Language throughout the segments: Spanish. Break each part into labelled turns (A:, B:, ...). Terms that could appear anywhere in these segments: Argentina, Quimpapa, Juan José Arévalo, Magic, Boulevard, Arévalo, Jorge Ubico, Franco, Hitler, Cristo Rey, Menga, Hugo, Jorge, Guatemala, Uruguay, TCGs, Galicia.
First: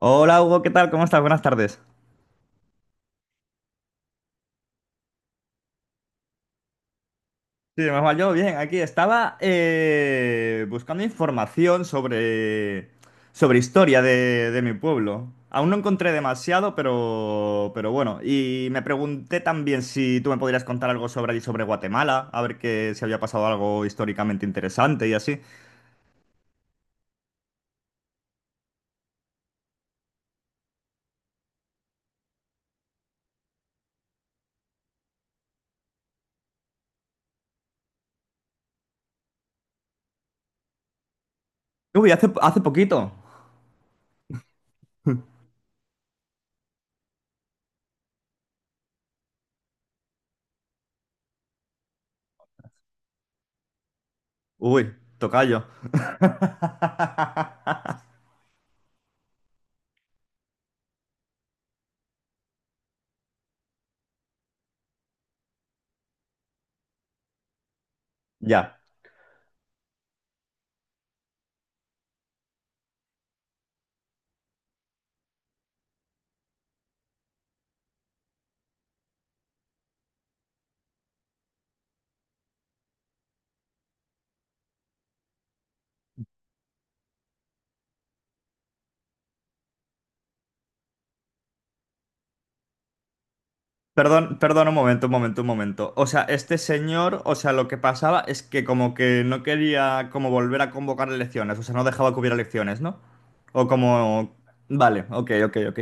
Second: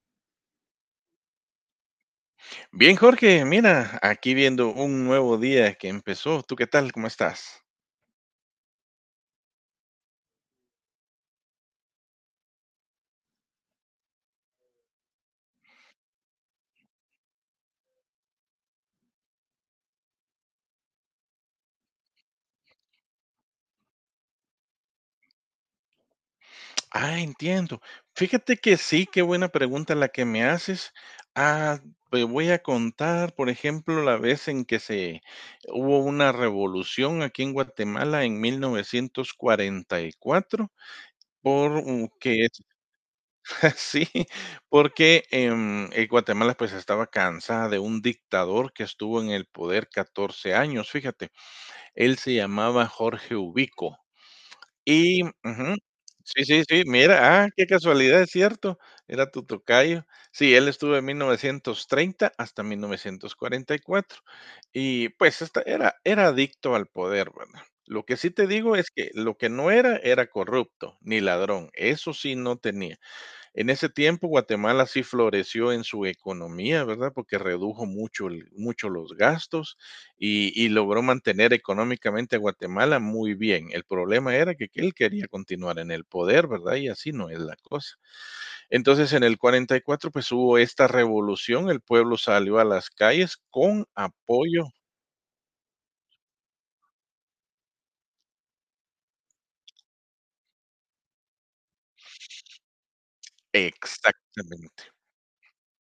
A: Hola Hugo, ¿qué tal? ¿Cómo estás? Buenas tardes.
B: Bien, Jorge, mira, aquí viendo un nuevo día que empezó. ¿Tú qué tal? ¿Cómo estás?
A: Sí, más mal yo, bien, aquí estaba buscando información sobre historia de mi pueblo. Aún no encontré demasiado, pero bueno. Y me pregunté también si tú me podrías contar algo sobre allí, sobre Guatemala, a ver que, si había pasado algo históricamente interesante y así.
B: Ah, entiendo. Fíjate que sí, qué buena pregunta la que me haces. Ah, te voy a contar, por ejemplo, la vez en que se hubo una revolución aquí en Guatemala en 1944,
A: Uy, hace,
B: que es
A: hace poquito.
B: así. Porque Guatemala pues estaba cansada de un dictador que estuvo en el poder 14 años, fíjate. Él se llamaba Jorge Ubico
A: Uy,
B: y
A: tocayo.
B: ujú. Sí, sí, sí, mira, ah, qué casualidad, es cierto, era tu tocayo. Sí, él estuvo de 1930 hasta 1944 y, cuatro. Y pues, esta era adicto al poder, ¿verdad? Lo que sí te digo
A: Ya.
B: es que lo que no era, era corrupto, ni ladrón, eso sí no tenía. En ese tiempo Guatemala sí floreció en su economía, ¿verdad? Porque redujo mucho, mucho los gastos y logró mantener económicamente a Guatemala muy bien. El problema era que él quería continuar en el poder, ¿verdad? Y así no es la cosa. Entonces en el 44 pues hubo esta revolución, el pueblo salió a las calles con
A: Perdón,
B: apoyo.
A: perdón, un momento, un momento, un momento. O sea, este señor, o sea, lo que pasaba es que como que no quería como volver a convocar elecciones, o sea, no dejaba que hubiera elecciones, ¿no? O como...
B: Exactamente.
A: Vale, ok, ok, ok.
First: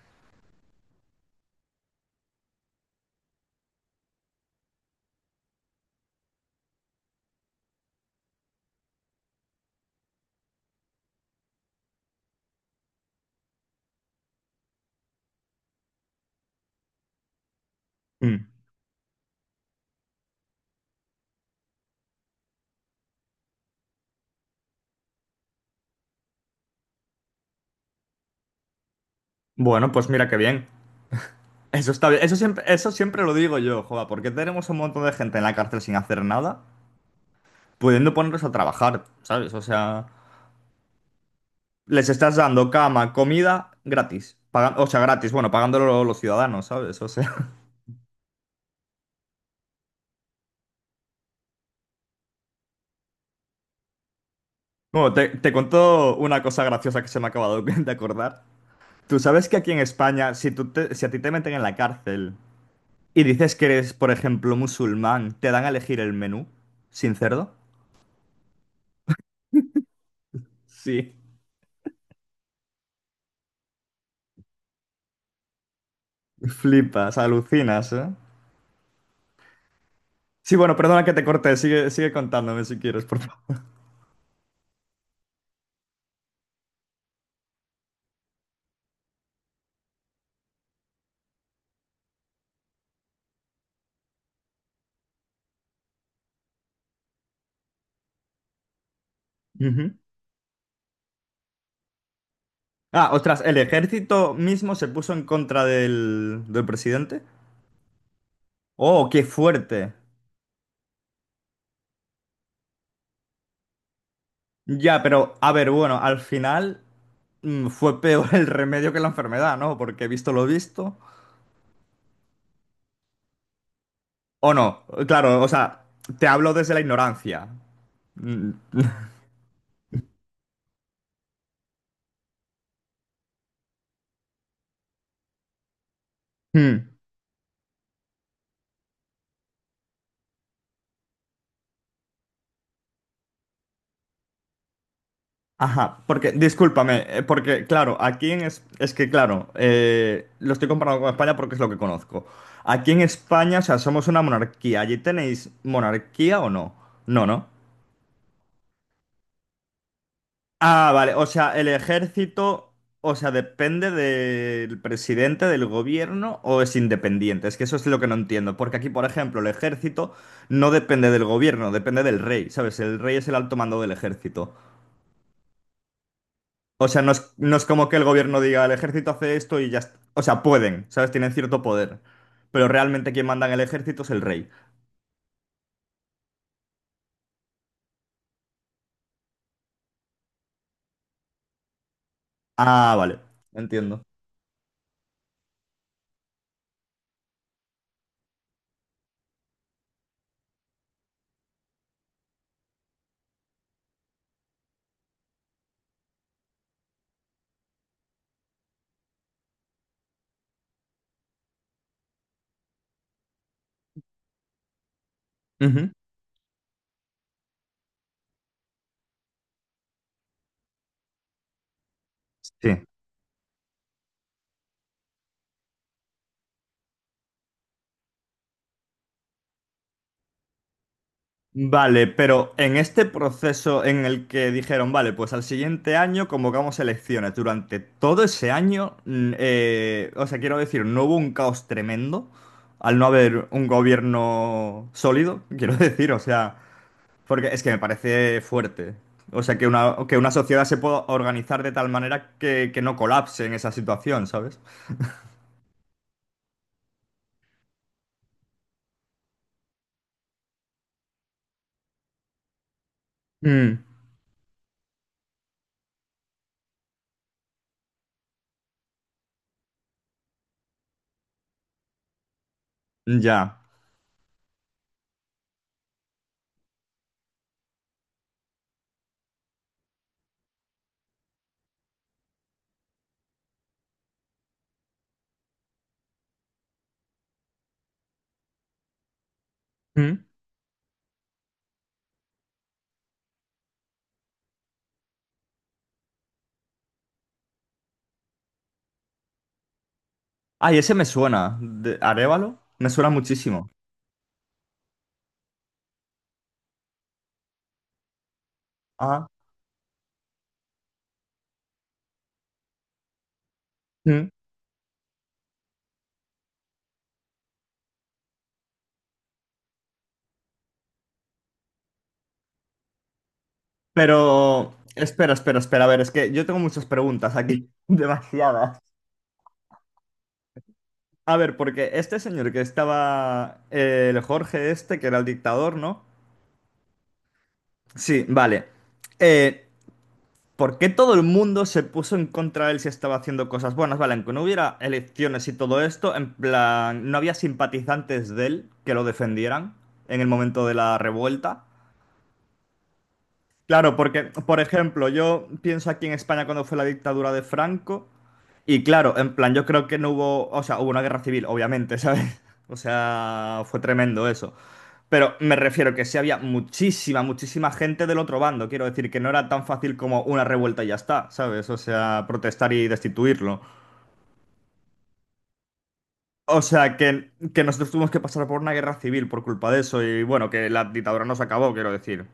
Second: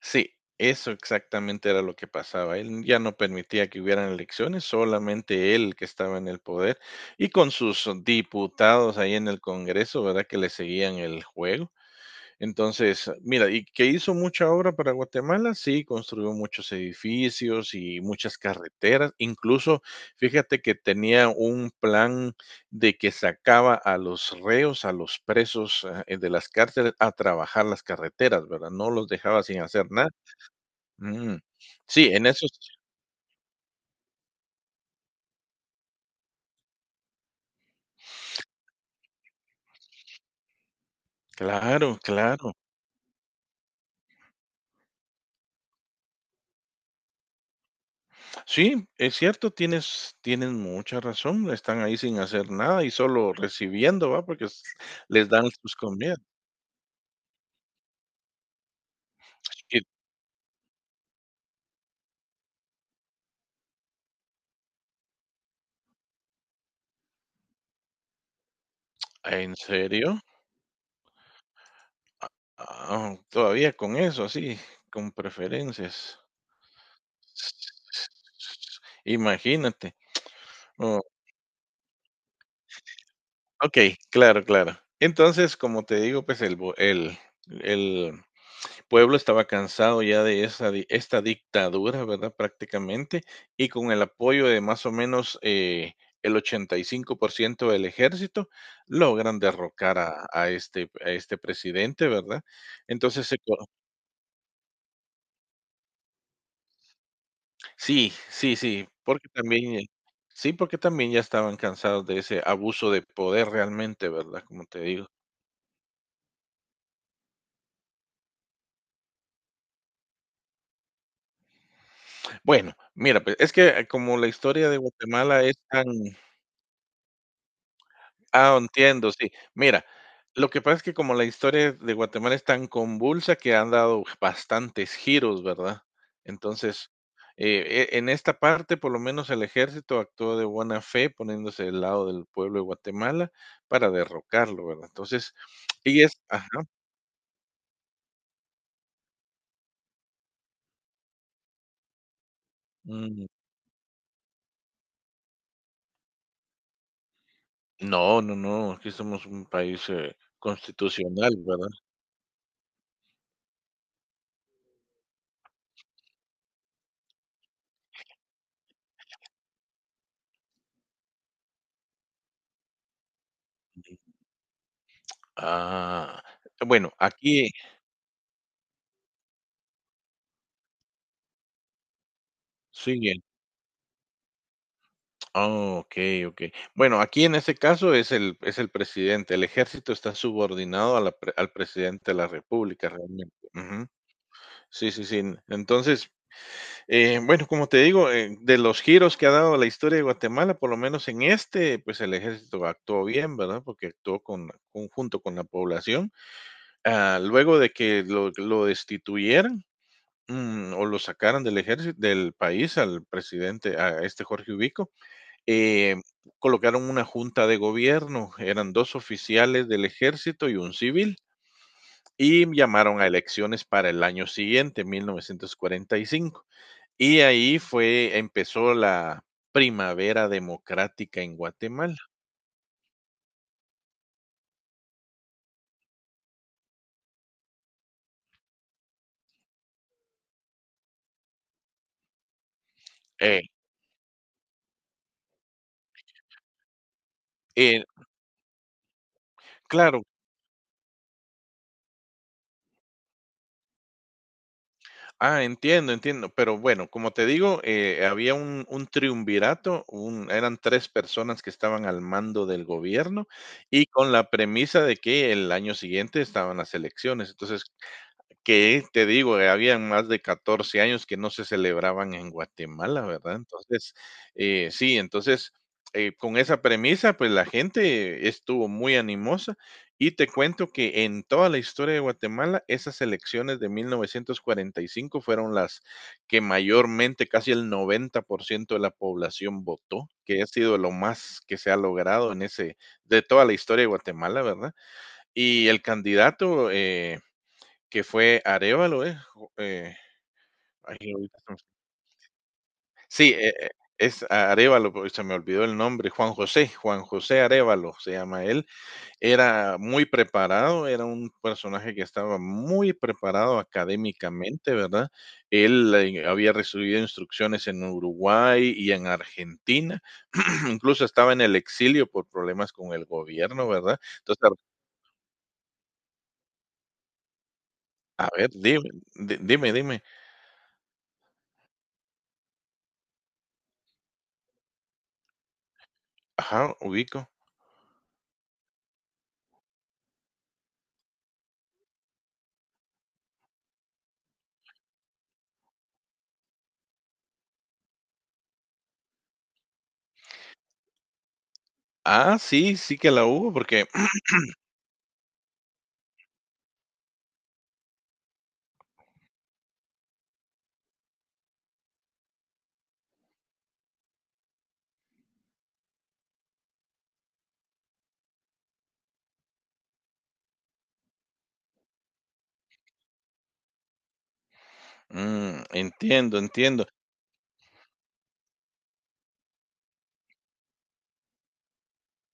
B: Sí, eso exactamente era lo que pasaba. Él ya no permitía que hubieran elecciones, solamente él que estaba en el poder y con sus diputados ahí en el Congreso, ¿verdad? Que le seguían el juego. Entonces, mira, y que hizo mucha obra para Guatemala, sí, construyó muchos edificios y muchas
A: Mm.
B: carreteras. Incluso, fíjate que tenía un plan de que sacaba a los reos, a los presos de las cárceles a trabajar las carreteras, ¿verdad? No los dejaba sin hacer
A: Bueno,
B: nada.
A: pues mira qué bien.
B: Mm,
A: Eso está
B: sí,
A: bien.
B: en eso sí,
A: Eso siempre lo digo yo, joda, porque tenemos un montón de gente en la cárcel sin hacer nada, pudiendo ponerlos a trabajar, ¿sabes? O sea,
B: claro,
A: les estás
B: claro.
A: dando cama, comida gratis. Paga- o sea, gratis, bueno, pagándolo los ciudadanos, ¿sabes? O sea...
B: Sí, es cierto, tienes mucha razón, están ahí sin hacer nada y solo recibiendo, ¿va? Porque s
A: Bueno, te,
B: Les dan
A: te
B: sus
A: cuento
B: comidas.
A: una cosa graciosa que se me ha acabado de acordar. Tú sabes que aquí en
B: ¿Y
A: España, si, tú te- si a ti te meten en la cárcel y dices que eres, por ejemplo, musulmán, te dan a elegir el menú sin cerdo.
B: en serio?
A: Sí.
B: Ah, todavía con eso, así, con preferencias.
A: Flipas, alucinas, ¿eh?
B: Imagínate.
A: Sí, bueno,
B: Oh,
A: perdona que te corté, sigue, sigue contándome si quieres, por favor.
B: okey, claro, claro. Entonces, como te digo, pues, el bo el pueblo estaba cansado ya de esa, esta dictadura, ¿verdad? Prácticamente, y con el apoyo de más o menos el 85% del ejército, logran
A: Ujú.
B: derrocar a este presidente, ¿verdad?
A: Ah,
B: Entonces,
A: ostras, ¿el ejército mismo se puso en contra del, del presidente?
B: sí, sí,
A: Oh, qué fuerte.
B: sí, porque también ya estaban cansados de ese abuso de poder realmente, ¿verdad? Como te
A: Ya,
B: digo.
A: pero a ver, bueno, al final fue peor el remedio que la enfermedad, ¿no? Porque he visto lo visto.
B: Bueno, mira, pues es que como la
A: O no,
B: historia de
A: claro,
B: Guatemala
A: o
B: es
A: sea,
B: tan,
A: te hablo desde la ignorancia. Mm,
B: ah, entiendo, sí. Mira, lo que pasa es que como la historia de Guatemala es tan convulsa que han dado bastantes giros, ¿verdad?
A: mm,
B: Entonces, en esta parte, por lo menos el ejército actuó de buena fe, poniéndose del lado del pueblo de Guatemala para derrocarlo, ¿verdad? Entonces,
A: Ajá,
B: y es,
A: porque,
B: ajá,
A: discúlpame, porque, claro, aquí en es que, claro, lo estoy comparando con España porque es lo que conozco. Aquí en
B: mm,
A: España, o sea, somos una monarquía. ¿Allí tenéis monarquía o no? No, ¿no?
B: no, no, no, aquí somos un país
A: Ah, vale, o
B: constitucional,
A: sea, el
B: ¿verdad?
A: ejército, o sea, depende del presidente del gobierno o es independiente. Es que eso es lo que no entiendo, porque aquí, por ejemplo, el ejército no depende del gobierno, depende del rey, ¿sabes? El rey es el alto mando del ejército.
B: Ah,
A: O
B: bueno,
A: sea, no es,
B: aquí
A: no es como que el gobierno diga, el ejército hace esto y ya está. O sea, pueden, ¿sabes? Tienen cierto poder, pero realmente
B: sí,
A: quien manda en el ejército es el rey.
B: ah, okey, okey. Bueno, aquí en ese caso es el presidente. El ejército está subordinado a la pre al presidente de la república
A: Ah, vale,
B: realmente. Ujú.
A: entiendo.
B: Sí, sí, sí. Entonces, bueno, como te digo, de los giros que ha dado la historia de Guatemala, por lo menos en este, pues, el ejército actuó bien, ¿verdad? Porque actuó con junto con la población. Ah, luego de que lo destituyeran, mm, o lo sacaran del ejército del país al presidente, a este Jorge Ubico,
A: Ujú.
B: eh, colocaron una junta de gobierno, eran dos oficiales del ejército y un civil, y
A: Sí.
B: llamaron a elecciones para el año siguiente, 1945. Y cinco. Y ahí fue, empezó la primavera democrática en Guatemala.
A: Vale, pero en este proceso en el que dijeron, vale, pues al siguiente año convocamos elecciones, durante todo ese año, o sea, quiero decir, no hubo un caos tremendo al no
B: Eh,
A: haber un gobierno sólido, quiero decir, o sea, porque es que me
B: eh,
A: parece fuerte. O sea,
B: claro,
A: que una sociedad se pueda organizar de tal manera que no colapse en esa situación, ¿sabes?
B: ah, entiendo, entiendo. Pero bueno, como te digo, había un triunvirato, eran tres personas que estaban al mando del gobierno
A: Mm,
B: y con la premisa de que el año siguiente estaban las elecciones. Entonces, que te digo, habían más de 14 años que no se celebraban en Guatemala, ¿verdad?
A: ya.
B: Entonces, sí, entonces, con esa premisa, pues la gente estuvo muy animosa y te cuento que en toda la historia de Guatemala, esas elecciones de 1945 fueron las que mayormente, casi el 90% de la población votó,
A: Mm.
B: que ha sido lo más que se ha logrado en ese de toda la historia de Guatemala, ¿verdad? Y el candidato, que fue Arévalo, ¿es? Jo-
A: Ay, ese me
B: ay, ahorita se me-
A: suena. ¿De Arévalo? Me suena
B: sí,
A: muchísimo.
B: es Arévalo, pero se me olvidó el nombre, Juan José, Juan José Arévalo se llama él.
A: Ah.
B: Era muy preparado, era un personaje que estaba muy preparado académicamente, ¿verdad? Él había recibido instrucciones en Uruguay y en Argentina, incluso estaba en el exilio por problemas con el gobierno, ¿verdad? Entonces,
A: Pero, espera, espera, espera. A ver, es que yo tengo muchas preguntas aquí.
B: a ver,
A: Demasiadas.
B: dime, dime, dime.
A: A ver, porque este señor que estaba, el Jorge este, que era el dictador, ¿no?
B: Ajá, ubico.
A: Sí, vale. Eh, ¿Por qué todo el mundo se puso en contra de él si estaba haciendo cosas buenas? Vale, aunque no hubiera elecciones y todo esto, en plan, no había simpatizantes de él que lo defendieran en el momento de la revuelta.
B: Ah, sí, sí que la hubo, porque
A: Claro, porque, por ejemplo, yo pienso aquí en España cuando fue la dictadura de Franco, y claro, en plan, yo creo que no hubo, o sea, hubo una guerra civil, obviamente, ¿sabes? O sea, fue tremendo eso. Pero me refiero que sí había muchísima, muchísima gente del otro bando, quiero decir, que no era tan fácil como una revuelta y ya está, ¿sabes? O sea, protestar y destituirlo.
B: mm, entiendo,
A: O
B: entiendo.
A: sea, que nosotros tuvimos que pasar por una guerra civil por culpa de eso, y bueno, que la dictadura no se acabó, quiero decir.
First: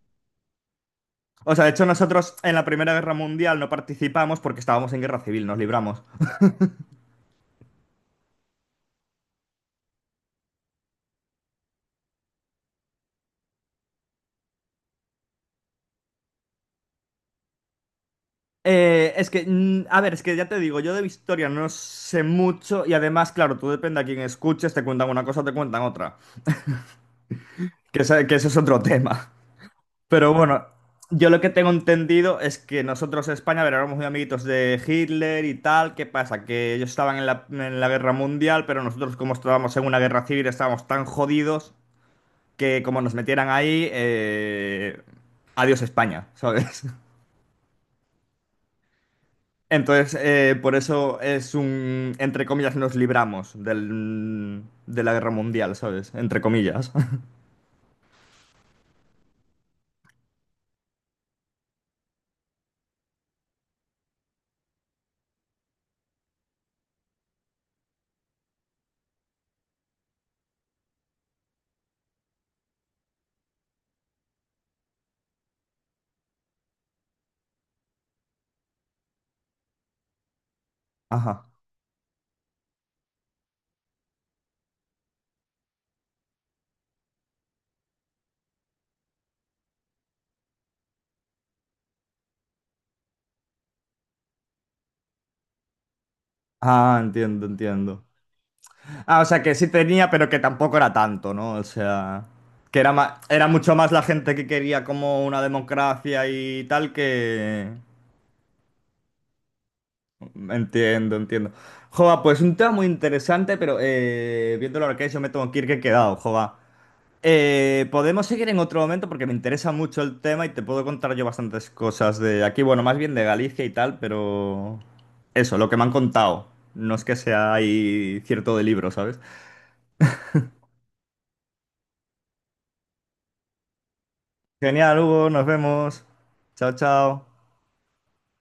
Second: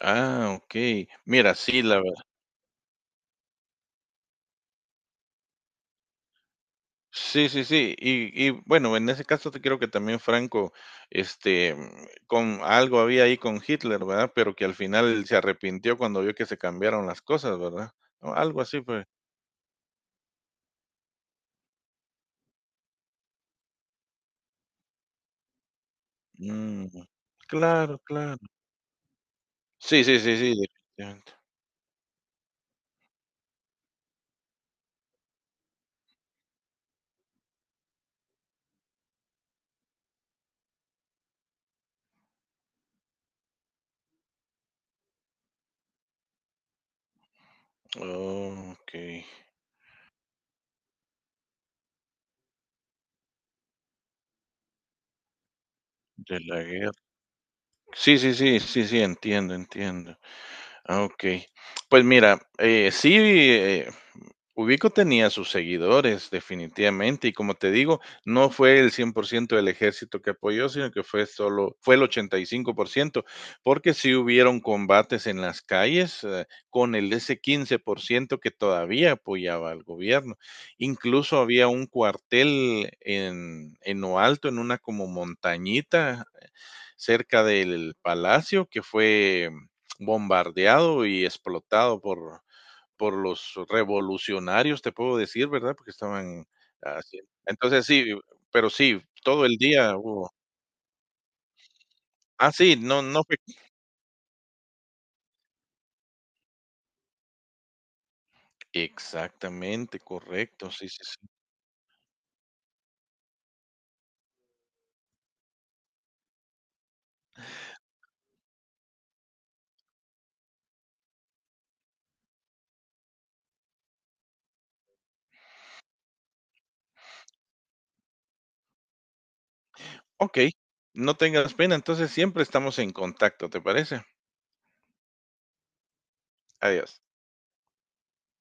B: Ah, okey.
A: O
B: Mira,
A: sea, de
B: sí,
A: hecho
B: la verdad
A: nosotros en la Primera Guerra Mundial no participamos porque estábamos en guerra civil, nos libramos.
B: sí, sí, sí. Y bueno, en ese caso te creo que también Franco, este, mm, con algo había ahí con Hitler, ¿verdad? Pero que al final se arrepintió cuando vio que se cambiaron las cosas, ¿verdad? O algo así fue.
A: A ver, es que ya te digo, yo de historia no sé mucho y además, claro, tú depende a quién escuches, te cuentan una cosa o te cuentan otra.
B: Mm, claro,
A: Que, esa- que
B: claro.
A: eso es otro tema.
B: Sí, sí,
A: Pero
B: sí, sí,
A: bueno, yo
B: definitivamente.
A: lo que tengo entendido es que nosotros en España, a ver, éramos muy amiguitos de Hitler y tal. ¿Qué pasa? Que ellos estaban en la guerra mundial, pero nosotros como estábamos en una guerra civil estábamos tan jodidos que como nos metieran ahí, adiós España, ¿sabes?
B: Oh, okey,
A: Entonces, por eso es un, entre comillas, nos libramos del, de la guerra mundial, ¿sabes? Entre
B: de la
A: comillas.
B: guerra. Sí, sí, sí, sí, sí, entiendo, entiendo. Ah, okey. Pues mira, Ubico tenía sus seguidores, definitivamente, y como te digo, no fue el 100% del ejército que apoyó, sino que fue solo, fue el 85% porque sí hubieron combates en las calles con el ese 15% que todavía apoyaba al gobierno. Incluso
A: Ajá.
B: había un cuartel en lo alto, en una como montañita cerca del palacio, que fue bombardeado y explotado por los revolucionarios, te puedo decir, ¿verdad? Porque estaban
A: Ah,
B: haciendo
A: entiendo,
B: entonces
A: entiendo.
B: sí, pero sí,
A: Ah, o sea,
B: todo
A: que
B: el
A: sí
B: día
A: tenía, pero
B: hubo
A: que tampoco era tanto, ¿no? O sea,
B: ah, sí,
A: que era
B: no
A: ma-
B: no fue
A: era mucho más la gente que quería como una democracia y tal que...
B: exactamente, correcto, sí, sí,
A: Entiendo,
B: sí.
A: entiendo. Jova, pues un tema muy interesante, pero viéndolo ahora que es, yo me tengo que ir que he quedado, jova. Podemos seguir en otro momento porque me interesa mucho el tema y te puedo contar yo bastantes cosas de aquí, bueno, más bien de Galicia y tal, pero eso, lo que me han contado. No es que sea ahí cierto de libro, ¿sabes?
B: Okey, no tengas pena, entonces siempre estamos en contacto, ¿te parece?
A: Genial, Hugo, nos vemos. Chao,
B: Adiós.
A: chao.